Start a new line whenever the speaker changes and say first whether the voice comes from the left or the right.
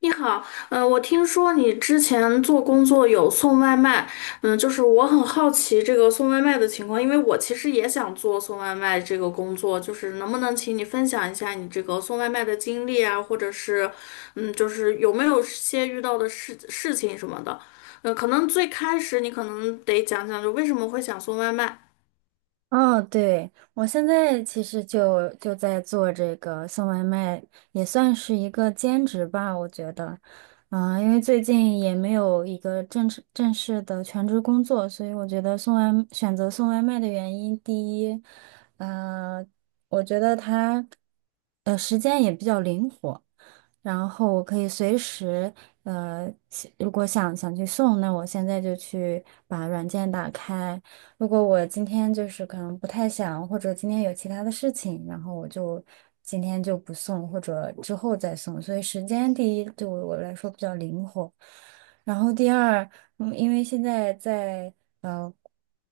left: 你好，我听说你之前做工作有送外卖。就是我很好奇这个送外卖的情况，因为我其实也想做送外卖这个工作，就是能不能请你分享一下你这个送外卖的经历啊，或者是，就是有没有些遇到的事情什么的，可能最开始你可能得讲讲，就为什么会想送外卖。
right: 哦，对，我现在其实就在做这个送外卖，也算是一个兼职吧，我觉得，因为最近也没有一个正式的全职工作，所以我觉得选择送外卖的原因，第一，呃，我觉得它，时间也比较灵活，然后我可以随时，如果想去送，那我现在就去把软件打开。如果我今天就是可能不太想，或者今天有其他的事情，然后我今天就不送，或者之后再送。所以时间第一对我来说比较灵活，然后第二，嗯，因为现在在呃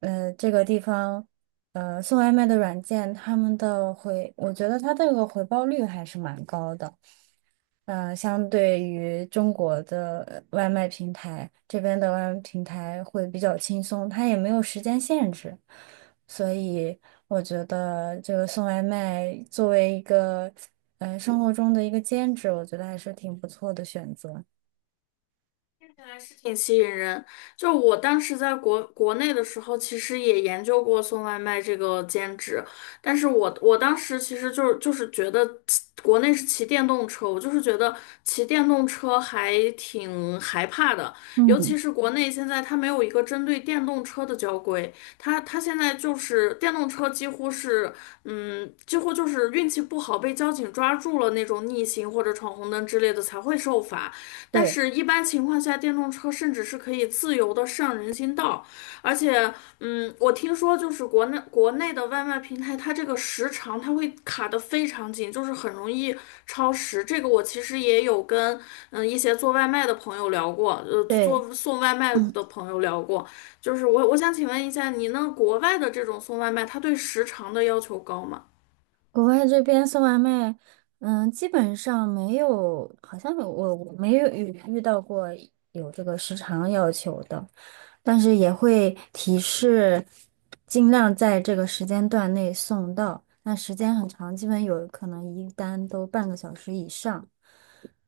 right: 这个地方，送外卖的软件，他们的回，我觉得他这个回报率还是蛮高的。相对于中国的外卖平台，这边的外卖平台会比较轻松，它也没有时间限制，所以我觉得这个送外卖作为一个生活中的一个兼职，我觉得还是挺不错的选择。
left: 看来是挺吸引人。就我当时在国内的时候，其实也研究过送外卖这个兼职，但是我当时其实就是觉得骑国内是骑电动车，我就是觉得骑电动车还挺害怕的，尤其
right: 嗯，
left: 是国内现在它没有一个针对电动车的交规，它现在就是电动车几乎是几乎就是运气不好被交警抓住了那种逆行或者闯红灯之类的才会受罚。但
right: 对
left: 是，一般情况下，电动车甚至是可以自由的上人行道。而且，我听说就是国内的外卖平台，它这个时长它会卡得非常紧，就是很容易超时。这个我其实也有跟一些做外卖的朋友聊过，
right: 对，
left: 做送外卖
right: 嗯，
left: 的朋友聊过。就是我想请问一下，你那国外的这种送外卖，它对时长的要求高吗？
right: 国外这边送外卖，嗯，基本上没有，好像我没有遇到过有这个时长要求的。但是也会提示尽量在这个时间段内送到。那时间很长，基本有可能一单都半个小时以上。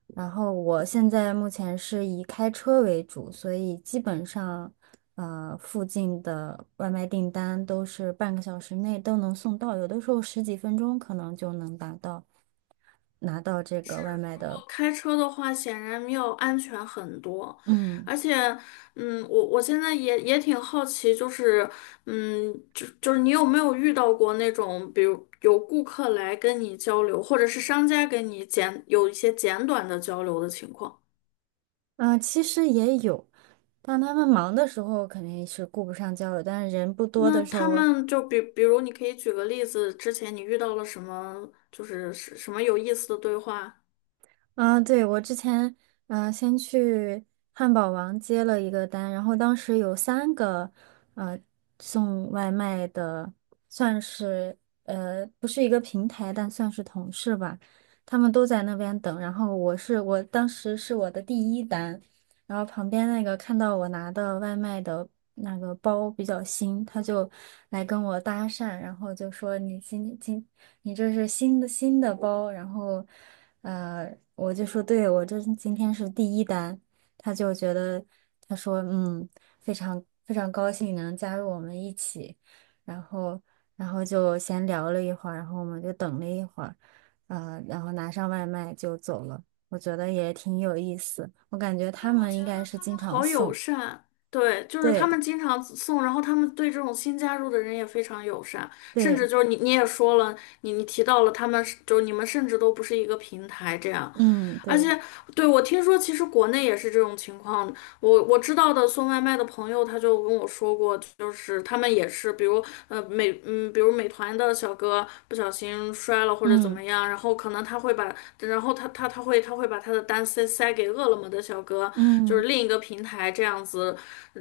right: 然后我现在目前是以开车为主，所以基本上，附近的外卖订单都是半个小时内都能送到，有的时候十几分钟可能就能拿到这
left: 是，
right: 个外卖
left: 如
right: 的。
left: 果开车的话，显然要安全很多。
right: 嗯，
left: 而且，我现在也挺好奇，就是，就是你有没有遇到过那种，比如有顾客来跟你交流，或者是商家跟你简有一些简短的交流的情况？
right: 其实也有。当他们忙的时候，肯定是顾不上交流，但是人不多
left: 那
right: 的时
left: 他
right: 候，
left: 们就比如，你可以举个例子，之前你遇到了什么，就是什么有意思的对话？
right: 啊，对，我之前嗯，先去汉堡王接了一个单，然后当时有三个呃送外卖的，算是不是一个平台，但算是同事吧，他们都在那边等，然后我当时是我的第一单，然后旁边那个看到我拿的外卖的那个包比较新，他就来跟我搭讪，然后就说你今今你这是新的包，然后，我就说对，我这今天是第一单，他就觉得他说嗯，非常高兴能加入我们一起，然后然后就闲聊了一会儿，然后我们就等了一会儿，然后拿上外卖就走了，我觉得也挺有意思，我感觉
left: 哎，
right: 他
left: 我
right: 们
left: 觉
right: 应该
left: 得
right: 是
left: 他
right: 经
left: 们
right: 常
left: 好友
right: 送，
left: 善。对，就是他
right: 对
left: 们经常送，然后他们对这种新加入的人也非常友善，甚至
right: 对，
left: 就是你也说了，你提到了他们是就是你们甚至都不是一个平台这样。
right: 嗯
left: 而
right: 对，
left: 且，对，我听说其实国内也是这种情况。我知道的送外卖的朋友，他就跟我说过，就是他们也是，比如呃美嗯，比如美团的小哥不小心摔了或者怎
right: 嗯
left: 么样，然后可能他会把，然后他把他的单塞给饿了么的小哥，就是
right: 嗯
left: 另一个平台这样子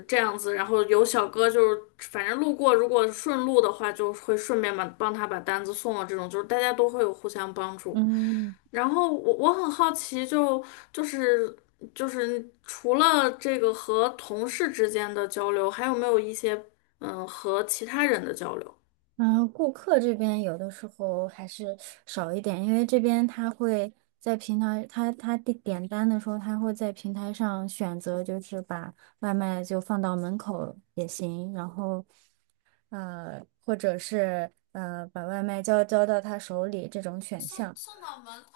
left: 这样子，然后有小哥就是反正路过，如果顺路的话，就会顺便把帮他把单子送了。这种就是大家都会有互相帮助。
right: 嗯。
left: 然后我很好奇就，就是就是除了这个和同事之间的交流，还有没有一些和其他人的交流？
right: 嗯，顾客这边有的时候还是少一点，因为这边他会在平台，他点单的时候，他会在平台上选择，就是把外卖就放到门口也行，然后或者是把外卖交到他手里这种选项。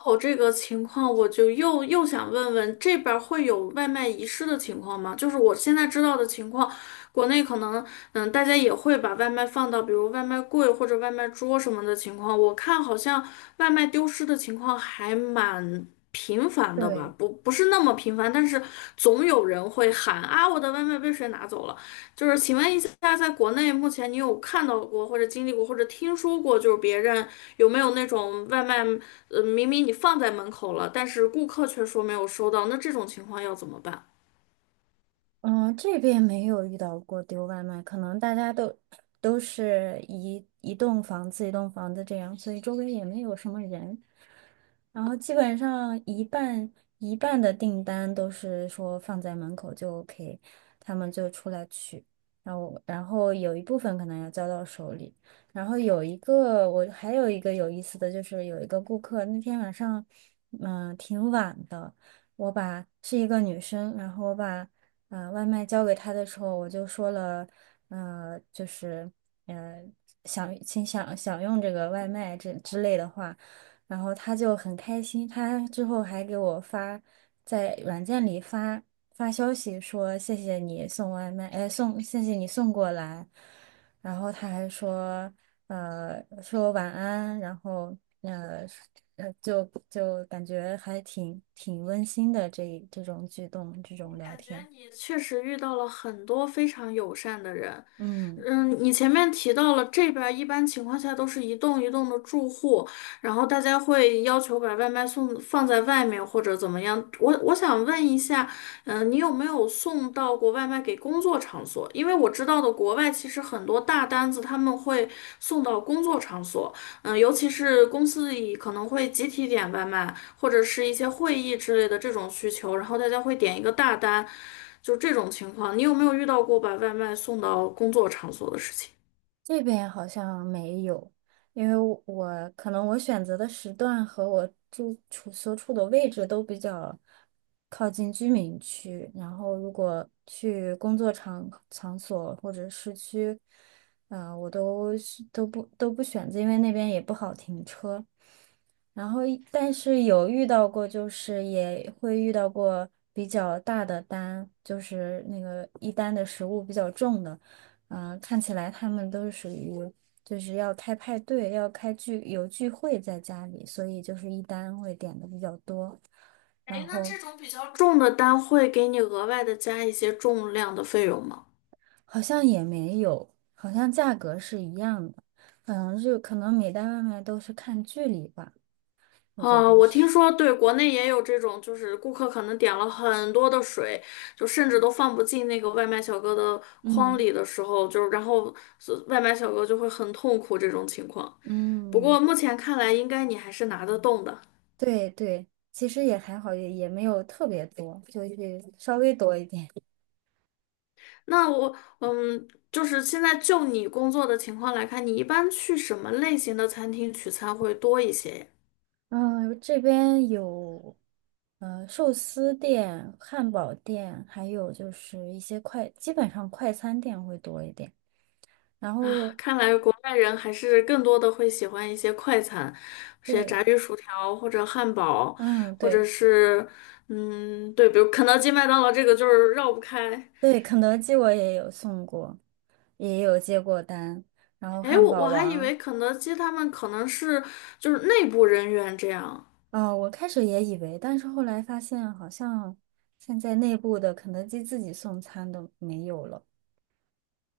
left: 哦，这个情况我就又想问问，这边儿会有外卖遗失的情况吗？就是我现在知道的情况，国内可能大家也会把外卖放到比如外卖柜或者外卖桌什么的情况，我看好像外卖丢失的情况还蛮频繁的吧，
right: 对，
left: 不是那么频繁，但是总有人会喊啊，我的外卖被谁拿走了。就是请问一下，在国内目前你有看到过或者经历过或者听说过，就是别人有没有那种外卖，明明你放在门口了，但是顾客却说没有收到，那这种情况要怎么办？
right: 嗯，这边没有遇到过丢外卖，可能大家都都是一栋房子一栋房子这样，所以周围也没有什么人。然后基本上一半的订单都是说放在门口就 OK，他们就出来取，然后有一部分可能要交到手里，然后有一个我还有一个有意思的就是有一个顾客那天晚上，挺晚的，是一个女生，然后我把外卖交给她的时候，我就说了，呃就是呃想请享用这个外卖这之类的话。然后他就很开心，他之后还给我发，在软件里发消息说谢谢你送外卖，哎，谢谢你送过来，然后他还说，说晚安，然后呃就就感觉还挺温馨的这种举动，这种聊天，
left: 也确实遇到了很多非常友善的人。
right: 嗯。
left: 嗯，你前面提到了这边儿一般情况下都是一栋一栋的住户，然后大家会要求把外卖送放在外面或者怎么样。我想问一下，你有没有送到过外卖给工作场所？因为我知道的国外其实很多大单子他们会送到工作场所。嗯，尤其是公司里可能会集体点外卖，或者是一些会议之类的这种需求，然后大家会点一个大单，就这种情况，你有没有遇到过把外卖送到工作场所的事情？
right: 这边好像没有，因为我我可能我选择的时段和我住处所处的位置都比较靠近居民区，然后如果去工作场所或者市区，我都不选择，因为那边也不好停车。然后但是有遇到过，就是也会遇到过比较大的单，就是那个一单的食物比较重的，看起来他们都是属于就是要开派对，要开聚会在家里，所以就是一单会点的比较多，然
left: 哎，那
right: 后
left: 这种比较重的单会给你额外的加一些重量的费用吗？
right: 好像也没有，好像价格是一样的，嗯，就可能每单外卖都是看距离吧，我觉
left: 啊，
right: 得
left: 我听
right: 是，
left: 说对，国内也有这种，就是顾客可能点了很多的水，就甚至都放不进那个外卖小哥的筐
right: 嗯
left: 里的时候，就是然后所外卖小哥就会很痛苦这种情况。不
right: 嗯。
left: 过目前看来，应该你还是拿得动的。
right: 对对，其实也还好，也也没有特别多，就是稍微多一点。
left: 那我，就是现在就你工作的情况来看，你一般去什么类型的餐厅取餐会多一些呀？
right: 嗯、这边有寿司店、汉堡店，还有就是一些快，基本上快餐店会多一点。然后
left: 啊，
right: 有，
left: 看来国外人还是更多的会喜欢一些快餐，一些
right: 对，
left: 炸鱼薯条或者汉堡，
right: 嗯，
left: 或者
right: 对
left: 是，对，比如肯德基、麦当劳这个就是绕不开。
right: 对，肯德基我也有送过，也有接过单，然后
left: 哎，
right: 汉
left: 我
right: 堡
left: 还以
right: 王，
left: 为肯德基他们可能是就是内部人员这样。
right: 哦，我开始也以为，但是后来发现好像现在内部的肯德基自己送餐都没有了。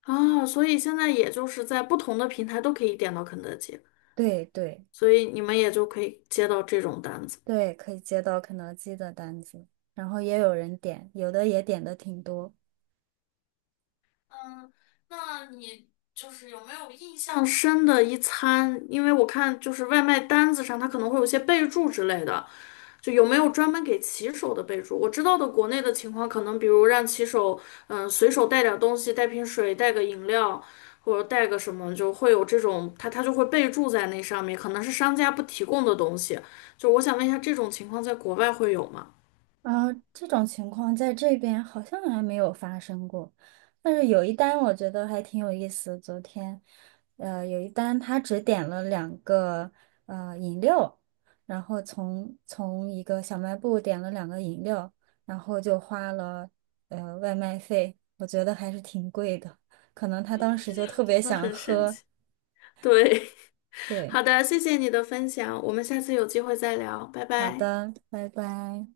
left: 啊，所以现在也就是在不同的平台都可以点到肯德基，
right: 对对，
left: 所以你们也就可以接到这种单子。
right: 对，可以接到肯德基的单子，然后也有人点，有的也点的挺多。
left: 嗯，那你就是有没有印象？深的一餐，因为我看就是外卖单子上它可能会有些备注之类的，就有没有专门给骑手的备注？我知道的国内的情况，可能比如让骑手，随手带点东西，带瓶水，带个饮料，或者带个什么，就会有这种，他就会备注在那上面，可能是商家不提供的东西。就我想问一下，这种情况在国外会有吗？
right: 啊，这种情况在这边好像还没有发生过，但是有一单我觉得还挺有意思。昨天，有一单他只点了两个饮料，然后从一个小卖部点了两个饮料，然后就花了外卖费，我觉得还是挺贵的，可能他当时就特别
left: 真的
right: 想
left: 很神
right: 喝，
left: 奇。对，
right: 对。
left: 好的，谢谢你的分享，我们下次有机会再聊，拜
right: 好
left: 拜。
right: 的，拜拜。